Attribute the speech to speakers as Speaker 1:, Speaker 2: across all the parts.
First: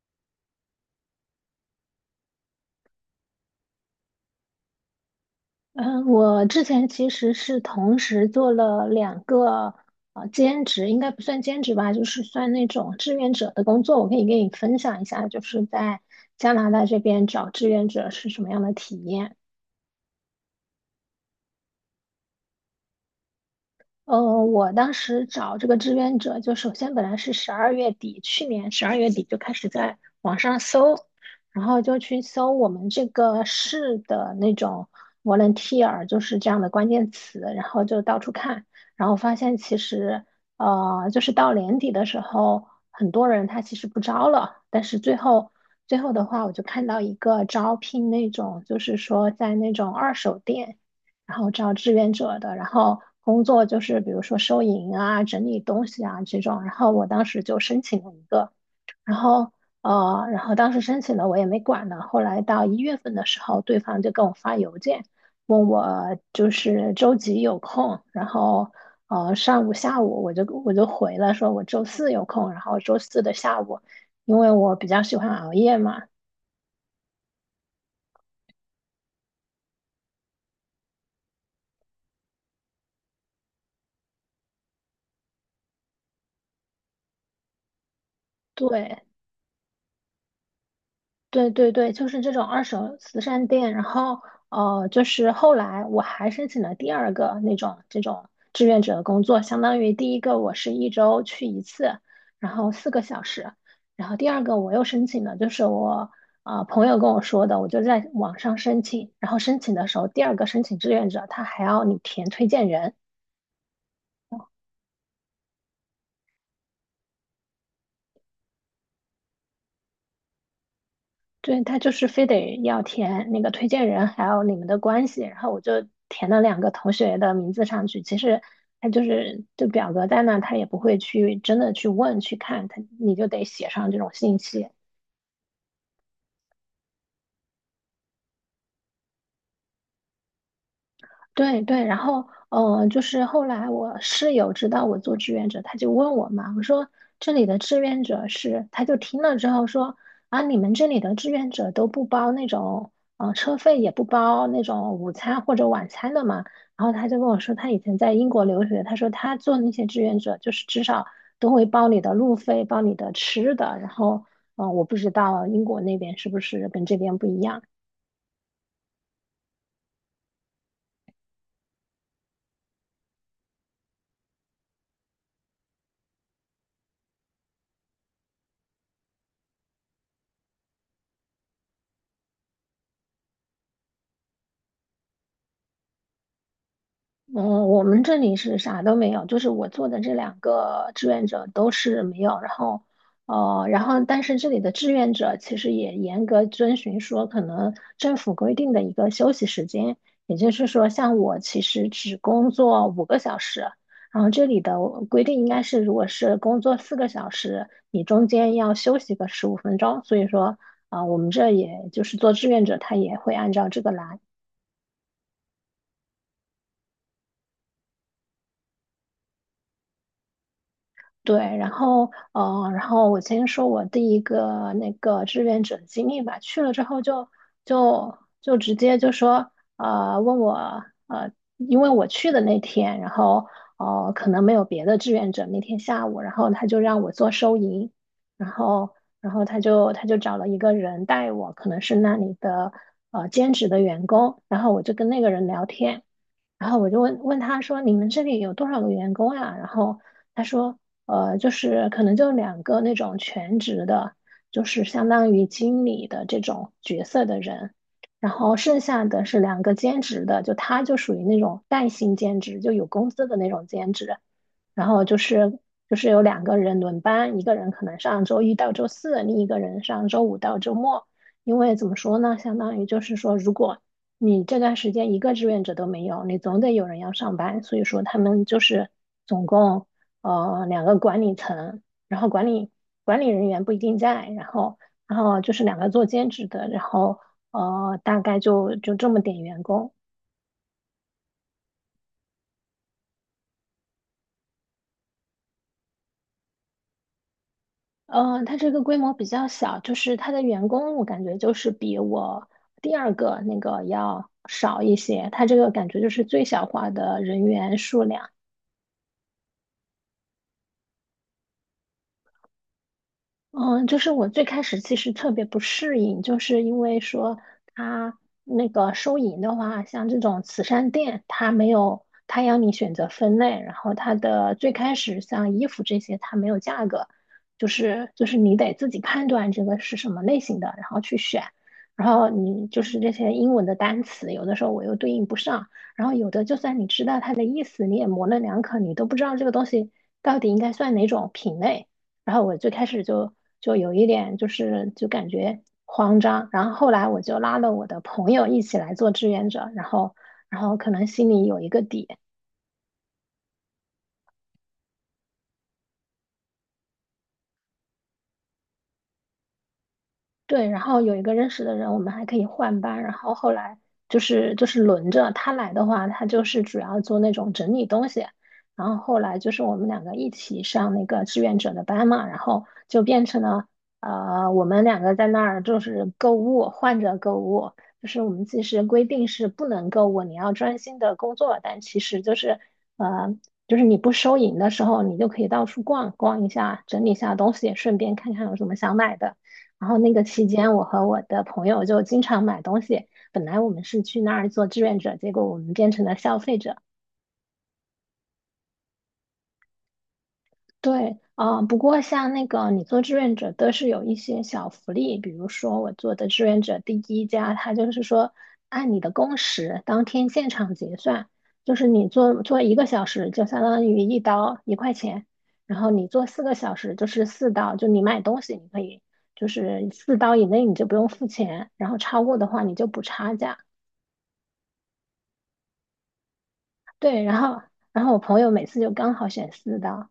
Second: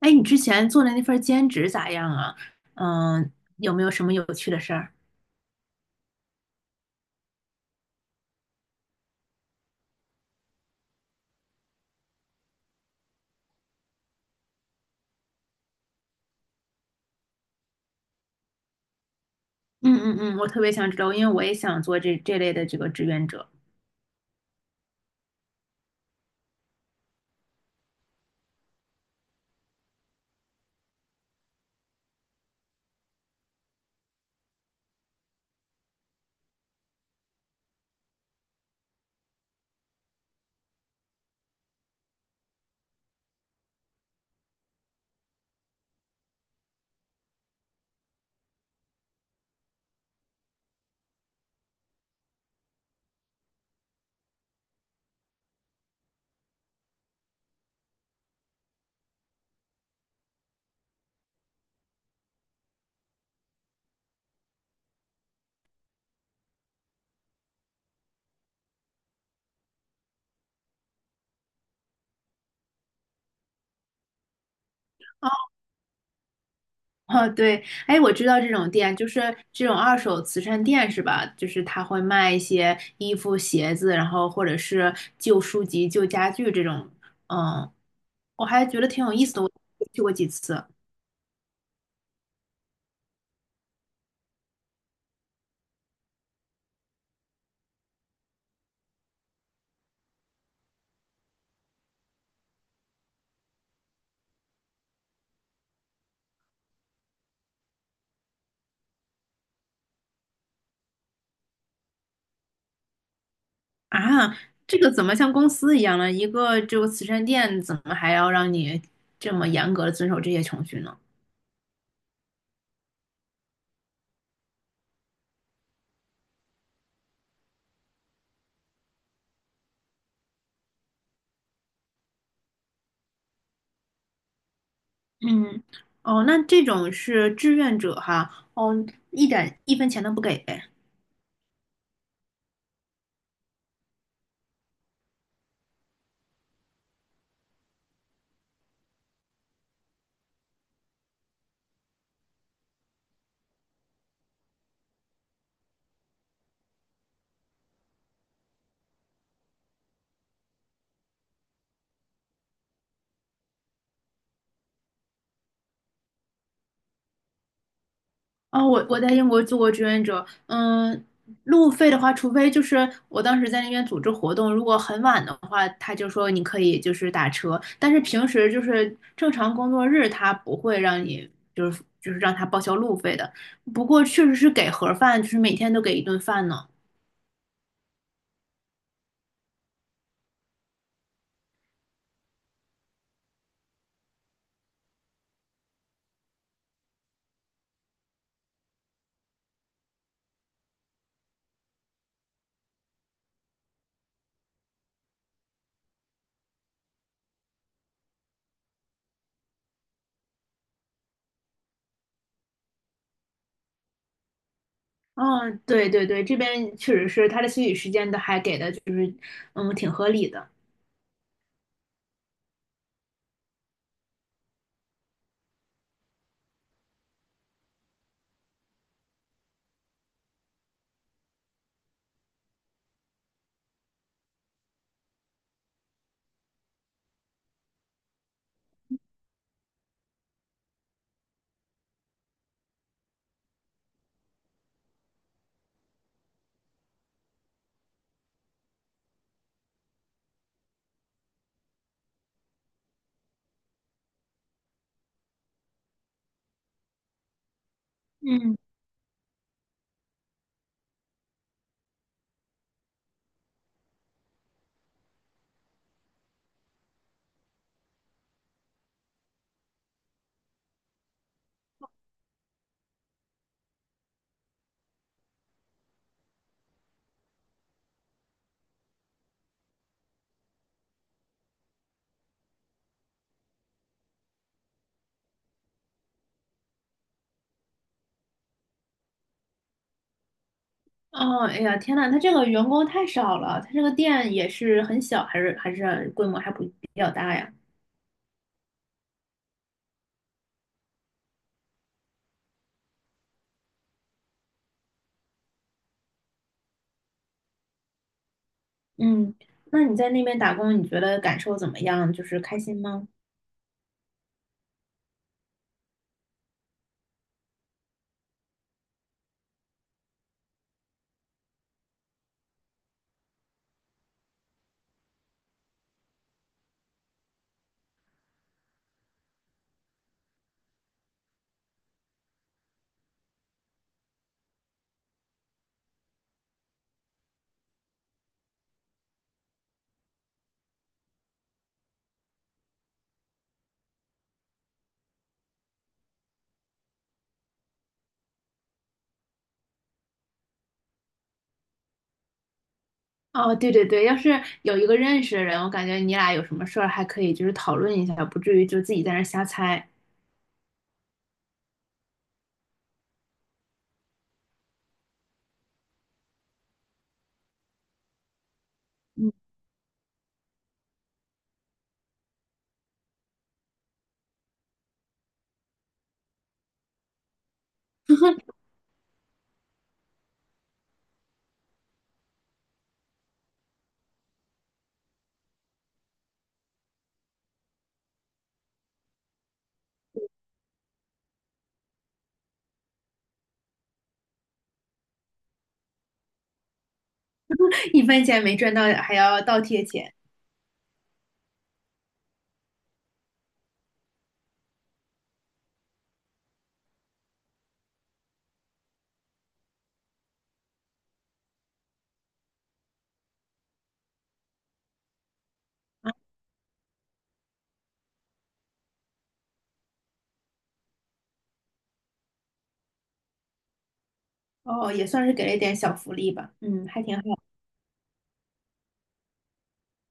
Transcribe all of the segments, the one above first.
Speaker 1: 哎，你之前做的那份兼职咋样啊？嗯，有没有什么有趣的事儿？
Speaker 2: 嗯，我之前其实是同时做了两个兼职，应该不算兼职吧，就是算那种志愿者的工作。我可以跟你分享一下，就是在加拿大这边找志愿者是什么样的体验。
Speaker 1: 嗯嗯嗯，我特别想知道，因为我也想做这类的这个志愿者。
Speaker 2: 呃，我当时找这个志愿者，就首先本来是十二月底，去年十二月底就开始在网上搜，然后就去搜我们这个市的那种 volunteer，就是这样的关键词，然后就到处看，然后发现其实，就是到年底的时候，很多人他其实不招了，但是最后的话，我就看到一个招聘那种，就是说在那种二手店。然后招志愿者的，然后工作就是比如说收银啊、整理东西啊这种。然后我当时就申请了一个，然后然后当时申请了我也没管呢。后来到1月份的时候，对方就跟我发邮件，问我就是周几有空，然后上午、下午我就回了，说我周四有空，然后周四的下午，因为我比较喜欢
Speaker 1: 哦，
Speaker 2: 熬夜嘛，
Speaker 1: 哦对，哎，我知道这种店就是这种二手慈善店是吧？就是他会卖一些衣服、鞋子，然后或者是旧书籍、旧家具这种。嗯，我还觉得
Speaker 2: 对。
Speaker 1: 挺有意思的，我去过几次。
Speaker 2: 对对对，就是这种二手慈善店。然后，就是后来我还申请了第二个那种这种志愿者的工作，相当于第一个我是一周去一次，然后四个小时。然后第二个我又申请了，就是我朋友跟我说的，我就在网上申请。然后申请的时候，第二个申请志愿者他还要你填推荐人，
Speaker 1: 啊，这个怎么像公司一样呢？一个就慈善店，怎么还要让你这么严格的遵守这些程序呢？
Speaker 2: 对，他就是非得要填那个推荐人，还有你们的关系，然后我就填了两个同学的名字上去。其实他就是这表格在那，他也不会去真的去问去看，他你就得写上这种信息。
Speaker 1: 嗯，哦，那这种是志愿者哈，哦，一点一分钱都不给。
Speaker 2: 对对，然后就是后来我室友知道我做志愿者，他就问我嘛，我说这里的志愿者是，他就听了之后说啊，你们这里的志愿者都不包那种车费，也不包那种午餐或者晚餐的嘛。然后他就跟我说，他以前在英国留学，他说他做那些志愿者，就是至少都会包你的路费，包你的吃的。然后我不知道英国那边是不是跟这边不一样。
Speaker 1: 哦，我在英国做过志愿者。嗯，路费的话，除非就是我当时在那边组织活动，如果很晚的话，他就说你可以就是打车，但是平时就是正常工作日，他不会让你就是让他报销路费的。不过确实是给盒饭，就是每天都给一顿饭呢。
Speaker 2: 嗯，我们这里是啥都没有，就是我做的这两个志愿者都是没有，然后但是这里的志愿者其实也严格遵循说可能政府规定的一个休息时间，也就是说，像我其实只工作5个小时，然后这里的规定应该是如果是工作四个小时，你中间要休息个15分钟，所以说，啊、我们这也就是做志愿者，他也会按照这个来。
Speaker 1: 嗯，对对对，这边确实是他的休息时间都还给的，就是嗯挺合理的。
Speaker 2: 对，然后我先说我第一个那个志愿者经历吧。去了之后就直接就说问我，因为我去的那天，然后可能没有别的志愿者那天下午，然后他就让我做收银，然后然后他就找了一个人带我，可能是那里的兼职的员工，然后我就跟那个人聊天。然后我就问问他说："你们这里有多少个员工啊？"然后他说："就是可能就两个那种全职的，就是相当于经理的这种角色的人，然后
Speaker 1: 嗯。
Speaker 2: 剩下的是两个兼职的，就他就属于那种带薪兼职，就有工资的那种兼职。然后就是有两个人轮班，一个人可能上周一到周四，另一个人上周五到周末。因为怎么说呢，相当于就是说，如果你这段时间一个志愿者都没有，你总得有人要上班，所以说他们就是总共两个管理层，然后管理人员不一定在，然后就是两个做兼职的，然后大概就这么点员工。
Speaker 1: 哦，哎呀，天呐，他这个员工太少了，他这个店也是很小，还是还是规模还不比较大呀？
Speaker 2: 嗯，它这个规模比较小，就是它的员工，我感觉就是比我第二个那个要少一些。它这个感觉就是最小化的人员数量。
Speaker 1: 嗯，那你在那边打工，你觉得感受怎么样？就是开心吗？
Speaker 2: 嗯，就是我最开始其实特别不适应，就是因为说他那个收银的话，像这种慈善店，他没有，他要你选择分类，然后它的最开始像衣服这些，它没有价格，就是你得自己判断这个是什么类型的，然后去选，然后你就是这些英文的单词，有的时候我又对应不上，然后有的就算你知道它的意思，你也模棱两可，你都不知道这个东西到底应该算哪种品类。然后我最开始就有一点就是就感觉慌张，然后后来我就拉了我的朋友一起来做志愿者，然后可能心里有一个底。
Speaker 1: 哦，对对对，要是有一个认识的人，我感觉你俩有什么事儿还可以就是讨论一下，不至于就自己在那儿瞎猜。
Speaker 2: 对，然后有一个认识的人，我们还可以换班。然后后来就是轮着他来的话，他就是主要做那种整理东西。然后后
Speaker 1: 嗯，
Speaker 2: 来就是我们两个一起上那个志愿者的班嘛，然后就变成了我们两个在那儿就是购物，换着购物。就是我们其实规定是不能购物，你要专心的工作，但其实呃，就是你不收银的时候，你就可以到处逛逛一下，整理一下东西，顺便看看有什么想买的。然后那个期间，我和我的朋友就经常买东西。本来我们是去那儿做志愿者，结果我们变成了消费者。
Speaker 1: 一分钱没赚到，还要倒贴钱。
Speaker 2: 对，啊，不过像那个你做志愿者都是有一些小福利，比如说我做的志愿者第一家，他就是说按你的工时当天现场结算，就是你做做1个小时就相当于一刀一块钱，然后你做四个小时就是四刀，就你买东西你可以就是四刀以内你就不用付钱，然后超过的话你就补差价。
Speaker 1: 哦，也算是给了一点小福利吧。嗯，还挺好。
Speaker 2: 对，然后我朋友每次就刚好选四刀。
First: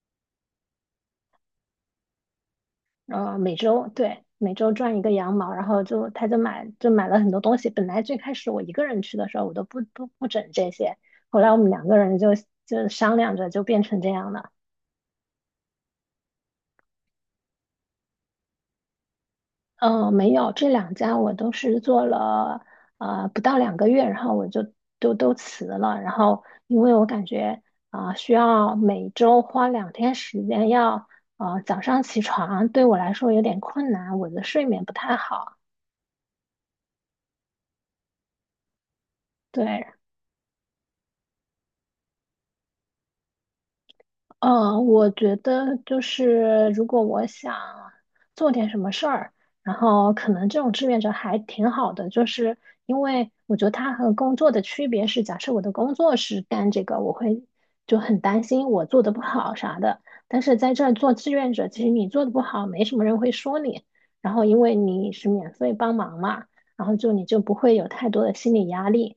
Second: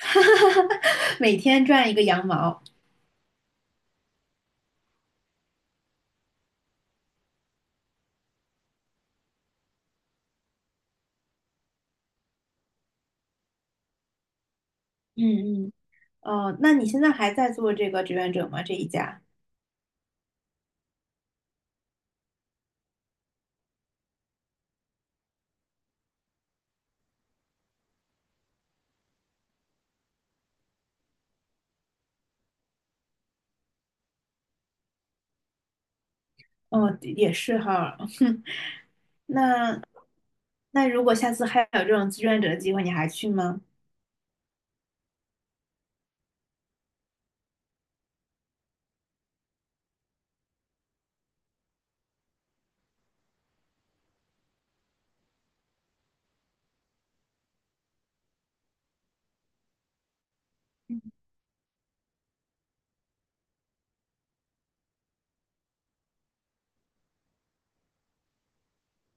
Speaker 1: 每天赚一个羊毛。
Speaker 2: 每周，对，每周赚一个羊毛，然后就他就买了很多东西。本来最开始我一个人去的时候，我都不整这些，后来我们两个人就商量着就变成这样了。
Speaker 1: 嗯嗯。哦，那你现在还在做这个志愿者吗？这一家？
Speaker 2: 没有，这两家我都是做了不到2个月，然后我就都辞了。然后因为我感觉需要每周花2天时间要啊早上起床，对我来说有点困难，我的睡眠不太好。
Speaker 1: 哦，也是哈。那
Speaker 2: 对，
Speaker 1: 那如果下次还有这种志愿者的机会，你还去吗？
Speaker 2: 嗯，我觉得就是如果我想做点什么事儿，然后可能这种志愿者还挺好的，就是因为我觉得它和工作的区别是，假设我的工作是干这个，我会就很担心我做的不好啥的。但是在这儿做志愿者，其实你做的不好，没什么人会说你，然后因为你是免费帮忙嘛，然后就你就不会有太多的心理压力。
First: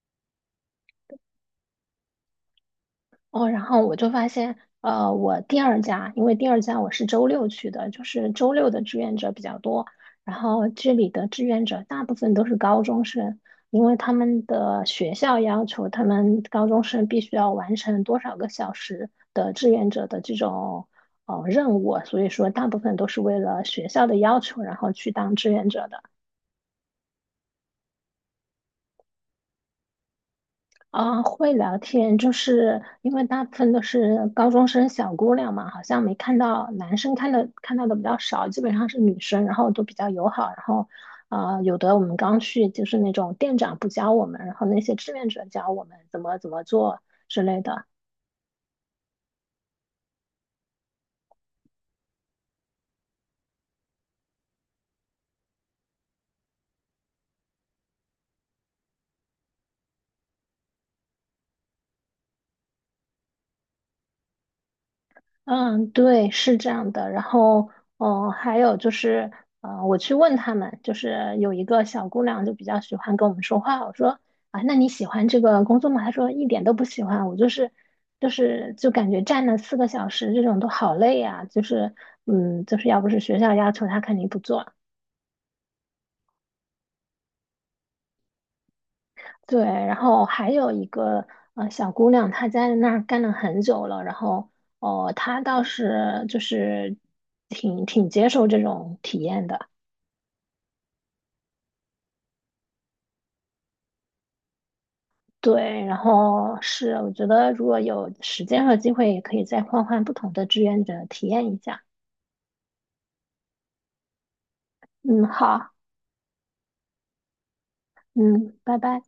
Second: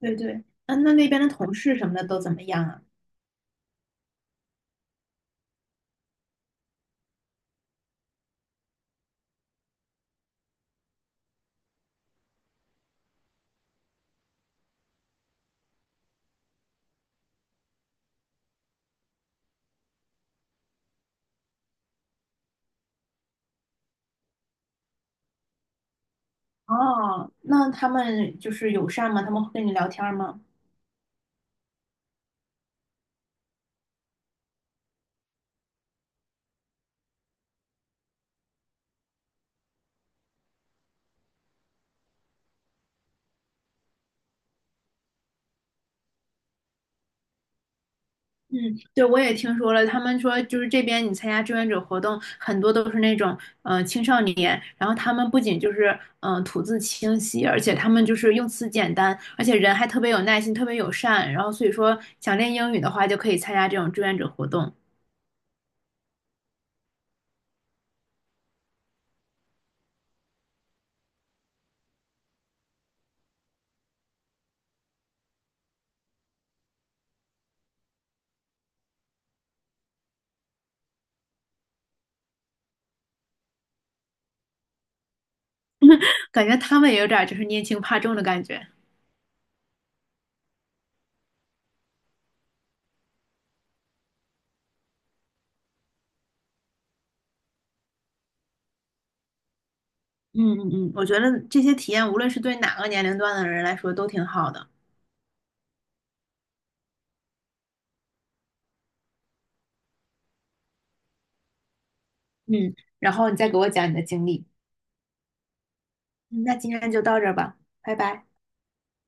Speaker 1: 对对，嗯，那那边的同事什么的都怎么样啊？
Speaker 2: 哦，然后我就发现，我第二家，因为第二家我是周六去的，就是周六的志愿者比较多。然后这里的志愿者大部分都是高中生，因为他们的学校要求他们高中生必须要完成多少个小时的志愿者的这种任务，所以说大部分都是为了学校的要求，然后去当志愿者的。
Speaker 1: 哦，那他们就是友善吗？他们会跟你聊天吗？
Speaker 2: 啊，会聊天，就是因为大部分都是高中生小姑娘嘛，好像没看到男生看到的比较少，基本上是女生，然后都比较友好，然后有的我们刚去就是那种店长不教我们，然后那些志愿者教我们怎么怎么做之类的。
Speaker 1: 嗯，对，我也听说了，他们说就是这边你参加志愿者活动，很多都是那种青少年，然后他们不仅就是吐字清晰，而且他们就是用词简单，而且人还特别有耐心，特别友善，然后所以说想练英语的话就可以参加这种志愿者活动。
Speaker 2: 嗯，对，是这样的。然后，还有就是，我去问他们，就是有一个小姑娘就比较喜欢跟我们说话。我说啊，那你喜欢这个工作吗？她说一点都不喜欢。我就是就感觉站了四个小时这种都好累呀、就是，就是要不是学校要求，她肯定不做。
Speaker 1: 感觉他们也有点儿就是拈轻怕重的感觉。
Speaker 2: 对，然后还有一个小姑娘，她在那儿干了很久了，然后哦，她倒是就是挺接受这种体验的。
Speaker 1: 嗯嗯嗯，我觉得这些体验无论是对哪个年龄段的人来说都挺好的。
Speaker 2: 对，然后是我觉得如果有时间和机会，也可以再换换不同的志愿者体验一下。
Speaker 1: 嗯，然后你再给我讲你的经历。
Speaker 2: 嗯，好，
Speaker 1: 嗯那今天就到这儿吧，拜拜。
Speaker 2: 嗯，拜拜。